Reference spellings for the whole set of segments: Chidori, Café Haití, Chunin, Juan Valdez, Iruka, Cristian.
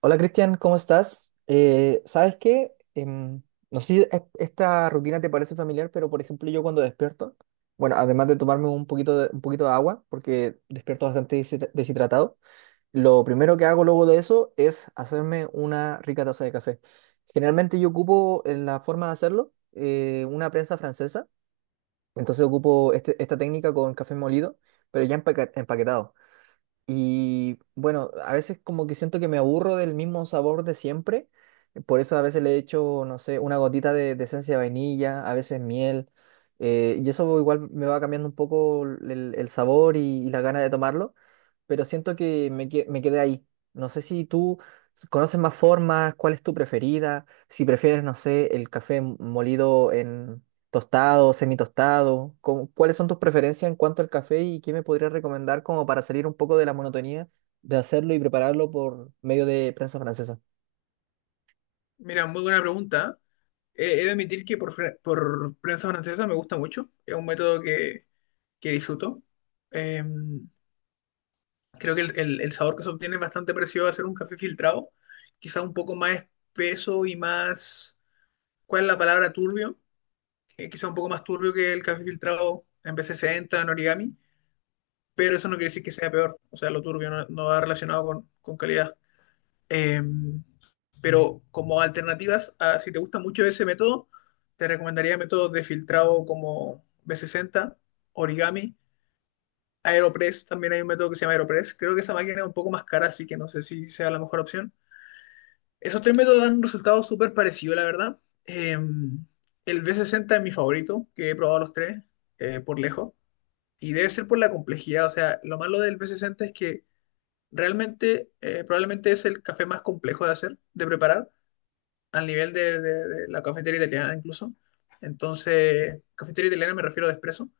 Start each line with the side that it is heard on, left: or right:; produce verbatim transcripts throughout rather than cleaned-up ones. right: Hola Cristian, ¿cómo estás? Eh, ¿sabes qué? Em, no sé si e- esta rutina te parece familiar, pero por ejemplo yo cuando despierto, bueno, además de tomarme un poquito de, un poquito de agua, porque despierto bastante deshidra- deshidratado, lo primero que hago luego de eso es hacerme una rica taza de café. Generalmente yo ocupo en la forma de hacerlo eh, una prensa francesa, entonces ocupo este- esta técnica con café molido, pero ya empaque- empaquetado. Y bueno, a veces como que siento que me aburro del mismo sabor de siempre. Por eso a veces le echo, no sé, una gotita de, de esencia de vainilla, a veces miel. Eh, y eso igual me va cambiando un poco el, el sabor y, y la gana de tomarlo. Pero siento que me, que- me quedé ahí. No sé si tú conoces más formas, cuál es tu preferida, si prefieres, no sé, el café molido. ¿Tostado, semitostado? ¿Cómo- ¿Cuáles son tus preferencias en cuanto al café y qué me podrías recomendar como para salir un poco de la monotonía de hacerlo y prepararlo por medio de prensa francesa?
left: Mira, muy buena pregunta. Eh, he de admitir que por, fre- por prensa francesa me gusta mucho. Es un método que, que disfruto. Eh, Creo que el, el- el sabor que se obtiene es bastante parecido a hacer un café filtrado. Quizá un poco más espeso y más... ¿Cuál es la palabra? Turbio. Eh, quizá un poco más turbio que el café filtrado en B sesenta, en origami. Pero eso no quiere decir que sea peor. O sea, lo turbio no, no va relacionado con, con calidad. Eh, pero como alternativas, a- si te gusta mucho ese método, te recomendaría métodos de filtrado como B sesenta, Origami, Aeropress, también hay un método que se llama Aeropress. Creo que esa máquina es un poco más cara, así que no sé si sea la mejor opción. Esos tres métodos dan un resultado súper parecido, la verdad. Eh, el B sesenta es mi favorito, que he probado los tres, eh, por lejos. Y debe ser por la complejidad, o sea, lo malo del B sesenta es que realmente eh, probablemente es el café más complejo de hacer, de preparar al nivel de, de- de la cafetería italiana incluso. Entonces, cafetería italiana me refiero a Espresso.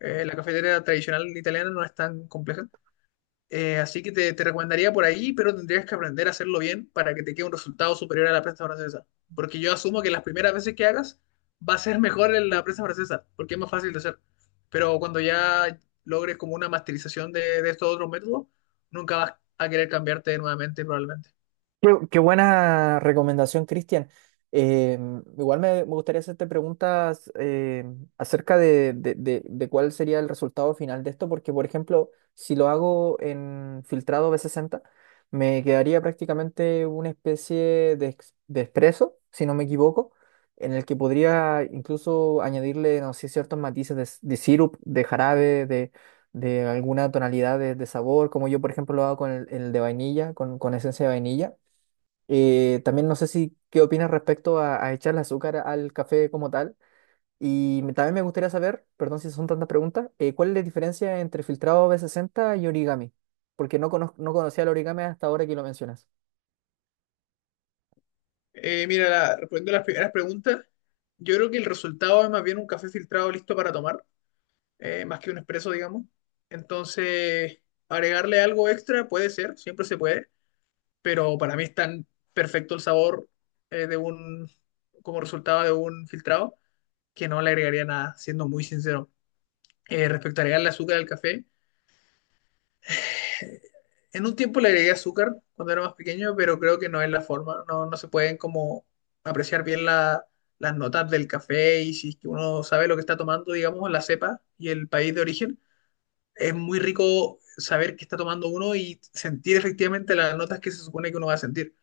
left: Eh, la cafetería tradicional italiana no es tan compleja. Eh, así que te, te recomendaría por ahí, pero tendrías que aprender a hacerlo bien para que te quede un resultado superior a la prensa francesa. Porque yo asumo que las primeras veces que hagas va a ser mejor en la prensa francesa, porque es más fácil de hacer. Pero cuando ya logres como una masterización de, de estos otros métodos, nunca vas a querer cambiarte nuevamente probablemente.
right: Qué, qué buena recomendación, Cristian. Eh, Igual me, me gustaría hacerte preguntas eh, acerca de, de- de- de cuál sería el resultado final de esto, porque, por ejemplo, si lo hago en filtrado b sesenta, me quedaría prácticamente una especie de, ex- de espresso, si no me equivoco, en el que podría incluso añadirle, no sé, ciertos matices de, s- de sirup, de jarabe, de, de alguna tonalidad de, de sabor, como yo, por ejemplo, lo hago con el, el de vainilla, con con esencia de vainilla. Eh, también no sé si qué opinas respecto a, a echarle azúcar al café como tal. Y me- también me gustaría saber, perdón si son tantas preguntas, eh, ¿cuál es la diferencia entre filtrado B sesenta y origami? Porque no, conoz- no conocía el origami hasta ahora que lo mencionas.
left: Eh, mira, la- respondiendo a las primeras preguntas, yo creo que el resultado es más bien un café filtrado listo para tomar, eh, más que un expreso, digamos. Entonces, agregarle algo extra puede ser, siempre se puede, pero para mí es tan perfecto el sabor eh, de un, como resultado de un filtrado, que no le agregaría nada, siendo muy sincero. Eh, respecto a agregarle azúcar al café. En un tiempo le agregué azúcar cuando era más pequeño, pero creo que no es la forma. No, no se pueden como apreciar bien la- las notas del café y si es que uno sabe lo que está tomando, digamos, la cepa y el país de origen, es muy rico saber qué está tomando uno y sentir efectivamente las notas que se supone que uno va a sentir.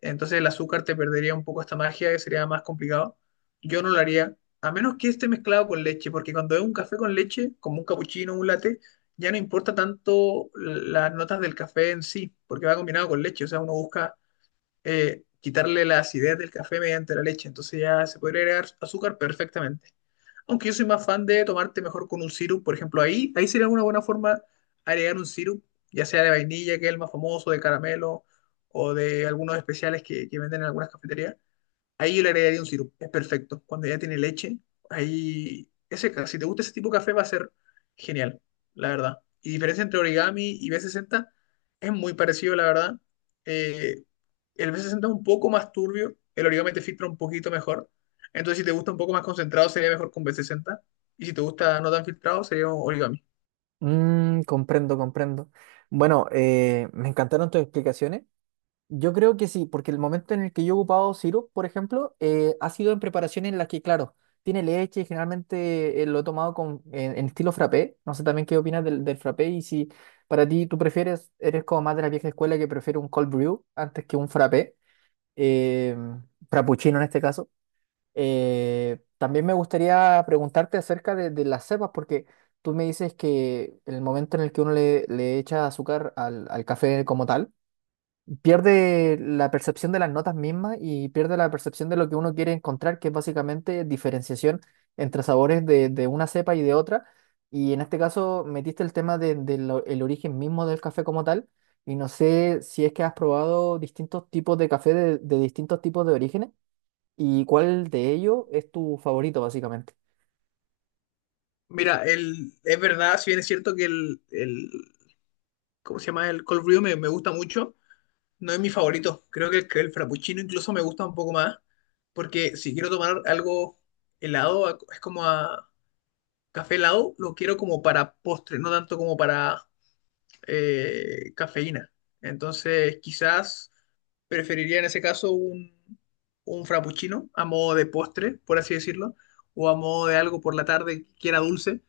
left: Entonces el azúcar te perdería un poco esta magia, que sería más complicado. Yo no lo haría, a menos que esté mezclado con leche, porque cuando es un café con leche, como un cappuccino, un latte, ya no importa tanto las notas del café en sí, porque va combinado con leche. O sea, uno busca eh, quitarle la acidez del café mediante la leche. Entonces ya se podría agregar azúcar perfectamente. Aunque yo soy más fan de tomarte mejor con un sirup, por ejemplo, ahí, ahí sería una buena forma agregar un sirup, ya sea de vainilla, que es el más famoso, de caramelo, o de algunos especiales que, que venden en algunas cafeterías. Ahí yo le agregaría un sirope, es perfecto. Cuando ya tiene leche, ahí ese, ca- si te gusta ese tipo de café va a ser genial, la verdad. Y diferencia entre Origami y B sesenta es muy parecido, la verdad. Eh, el B sesenta es un poco más turbio, el Origami te filtra un poquito mejor. Entonces, si te gusta un poco más concentrado, sería mejor con B sesenta. Y si te gusta no tan filtrado, sería Origami.
right: Mm, comprendo, comprendo. Bueno, eh, me encantaron tus explicaciones. Yo creo que sí, porque el momento en el que yo he ocupado sirup, por ejemplo, eh, ha sido en preparaciones en las que, claro, tiene leche y generalmente eh, lo he tomado con, en, en estilo frappé. No sé también qué opinas del, del frappé y si para ti tú prefieres, eres como más de la vieja escuela que prefiere un cold brew antes que un frappé, eh, frappuccino en este caso. Eh, también me gustaría preguntarte acerca de, de las cepas, porque tú me dices que el momento en el que uno le, le echa azúcar al al café como tal, pierde la percepción de las notas mismas y pierde la percepción de lo que uno quiere encontrar, que es básicamente diferenciación entre sabores de, de una cepa y de otra. Y en este caso metiste el tema del de, de lo- el origen mismo del café como tal. Y no sé si es que has probado distintos tipos de café de, de distintos tipos de orígenes y cuál de ellos es tu favorito, básicamente.
left: Mira, el, es verdad, si bien es cierto que el, el- ¿cómo se llama? El Cold Brew me, me gusta mucho. No es mi favorito. Creo que el, que el frappuccino incluso me gusta un poco más. Porque si quiero tomar algo helado, a- es como a café helado, lo quiero como para postre, no tanto como para eh, cafeína. Entonces, quizás preferiría en ese caso un, un frappuccino a modo de postre, por así decirlo, o a modo de algo por la tarde que era dulce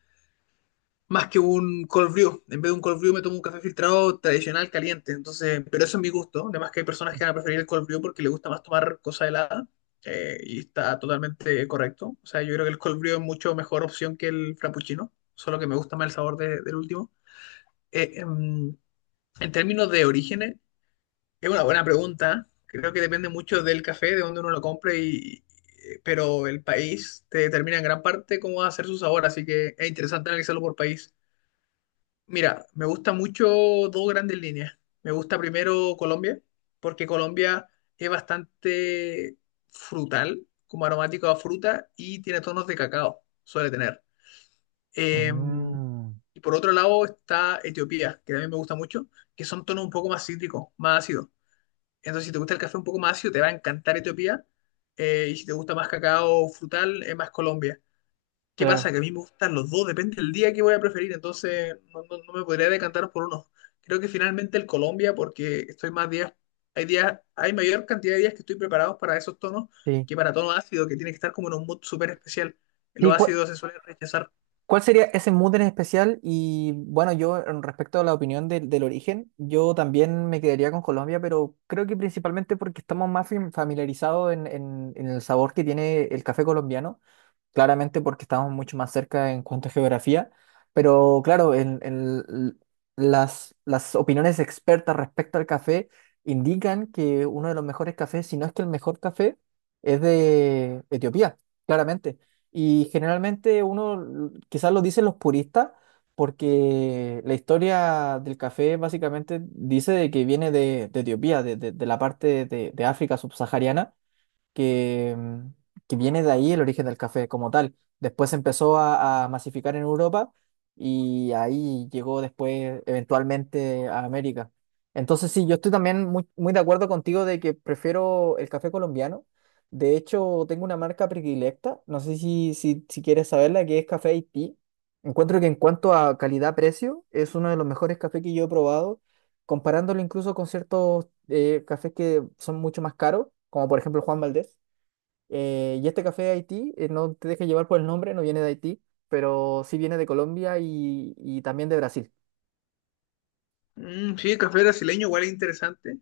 left: más que un cold brew. En vez de un cold brew me tomo un café filtrado tradicional caliente. Entonces, pero eso es mi gusto. Además que hay personas que van a preferir el cold brew porque les gusta más tomar cosa helada. Eh, y está totalmente correcto. O sea, yo creo que el cold brew es mucho mejor opción que el frappuccino. Solo que me gusta más el sabor de- del último. Eh, em, en términos de orígenes, es una buena pregunta. Creo que depende mucho del café, de dónde uno lo compre y... eh, pero el país te determina en gran parte cómo va a ser su sabor, así que es interesante analizarlo por país. Mira, me gusta mucho dos grandes líneas. Me gusta primero Colombia, porque Colombia es bastante frutal, como aromático a fruta, y tiene tonos de cacao, suele tener. Eh,
right: Mm,
left: y por otro lado está Etiopía, que también me gusta mucho, que son tonos un poco más cítricos, más ácidos. Entonces, si te gusta el café un poco más ácido, te va a encantar Etiopía. Eh, y si te gusta más cacao frutal, es más Colombia. ¿Qué
right: claro,
left: pasa? Que a mí me gustan los dos, depende del día que voy a preferir, entonces no, no- no me podría decantar por uno. Creo que finalmente el Colombia, porque estoy más días, hay días, hay mayor cantidad de días que estoy preparado para esos tonos
right: sí.
left: que para tono ácido, que tiene que estar como en un mood súper especial.
right: Sí,
left: Los
right: ¿cuál-
left: ácidos se suelen rechazar.
right: ¿cuál sería ese mood en especial? Y bueno, yo en respecto a la opinión del del origen, yo también me quedaría con Colombia, pero creo que principalmente porque estamos más fam- familiarizados en, en- en el sabor que tiene el café colombiano, claramente porque estamos mucho más cerca en cuanto a geografía, pero claro, en, en l- las, las opiniones expertas respecto al café indican que uno de los mejores cafés, si no es que el mejor café, es de Etiopía, claramente. Y generalmente uno l- quizás lo dicen los puristas porque la historia del café básicamente dice de que viene de, de Etiopía, de, de- de la parte de de África subsahariana que, mm, que viene de ahí el origen del café como tal. Después se empezó a, a masificar en Europa y ahí llegó después eventualmente a América. Entonces sí, yo estoy también muy, muy de acuerdo contigo de que prefiero el café colombiano. De hecho, tengo una marca predilecta, no sé si, si, si quieres saberla, que es Café Haití. Encuentro que en cuanto a calidad-precio, es uno de los mejores cafés que yo he probado, comparándolo incluso con ciertos eh, cafés que son mucho más caros, como por ejemplo Juan Valdez, eh, y este café de Haití, eh, no te dejes llevar por el nombre, no viene de Haití, pero sí viene de Colombia y, y también de Brasil.
left: Mm, sí, café brasileño igual es interesante.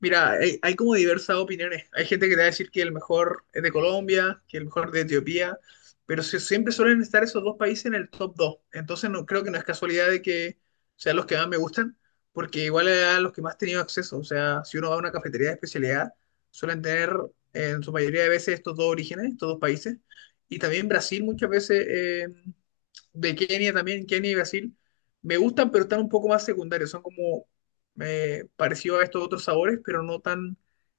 left: Mira, hay, hay como diversas opiniones. Hay gente que te va a decir que el mejor es de Colombia, que el mejor de Etiopía, pero se- siempre suelen estar esos dos países en el top dos. Entonces no, creo que no es casualidad de que sean los que más me gustan, porque igual a los que más he tenido acceso. O sea, si uno va a una cafetería de especialidad, suelen tener en su mayoría de veces estos dos orígenes, estos dos países. Y también Brasil muchas veces, eh, de Kenia también, Kenia y Brasil, me gustan, pero están un poco más secundarios. Son como eh, parecido a estos otros sabores, pero no tan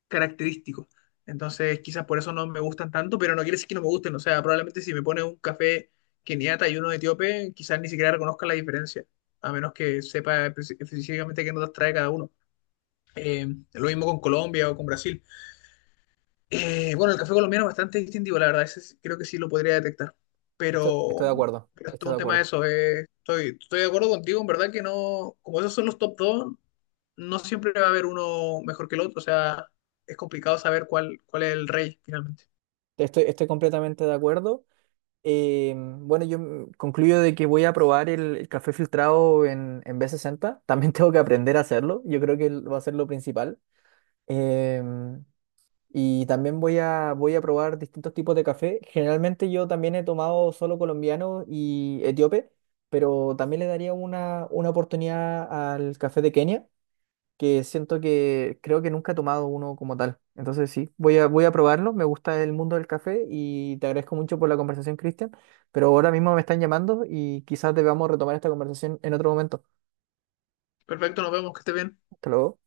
left: característico. Entonces, quizás por eso no me gustan tanto, pero no quiere decir que no me gusten. O sea, probablemente si me pones un café keniata y uno etíope, quizás ni siquiera reconozca la diferencia, a menos que sepa espe- específicamente qué notas trae cada uno. Eh, lo mismo con Colombia o con Brasil. Eh, bueno, el café colombiano es bastante distintivo, la verdad, ese sí- creo que sí lo podría detectar.
right: Esto- estoy
left: Pero,
right: de acuerdo,
left: pero es
right: estoy
left: todo
right: de
left: un tema de
right: acuerdo.
left: eso. eh. Estoy, estoy de acuerdo contigo, en verdad que no, como esos son los top dos no siempre va a haber uno mejor que el otro, o sea, es complicado saber cuál, cuál es el rey finalmente.
right: Estoy, estoy completamente de acuerdo. Eh, bueno, yo mm, concluyo de que voy a probar el, el café filtrado en, en b sesenta También tengo que aprender a hacerlo. Yo creo que va a ser lo principal. Em, y también voy a, voy a probar distintos tipos de café. Generalmente yo también he tomado solo colombiano y etíope, pero también le daría una, una oportunidad al café de Kenia, que siento que creo que nunca he tomado uno como tal. Entonces sí, voy a, voy a probarlo. Me gusta el mundo del café y te agradezco mucho por la conversación, Cristian, pero ahora mismo me están llamando y quizás debamos retomar esta conversación en otro momento.
left: Perfecto, nos vemos, que esté bien.
right: Hasta luego.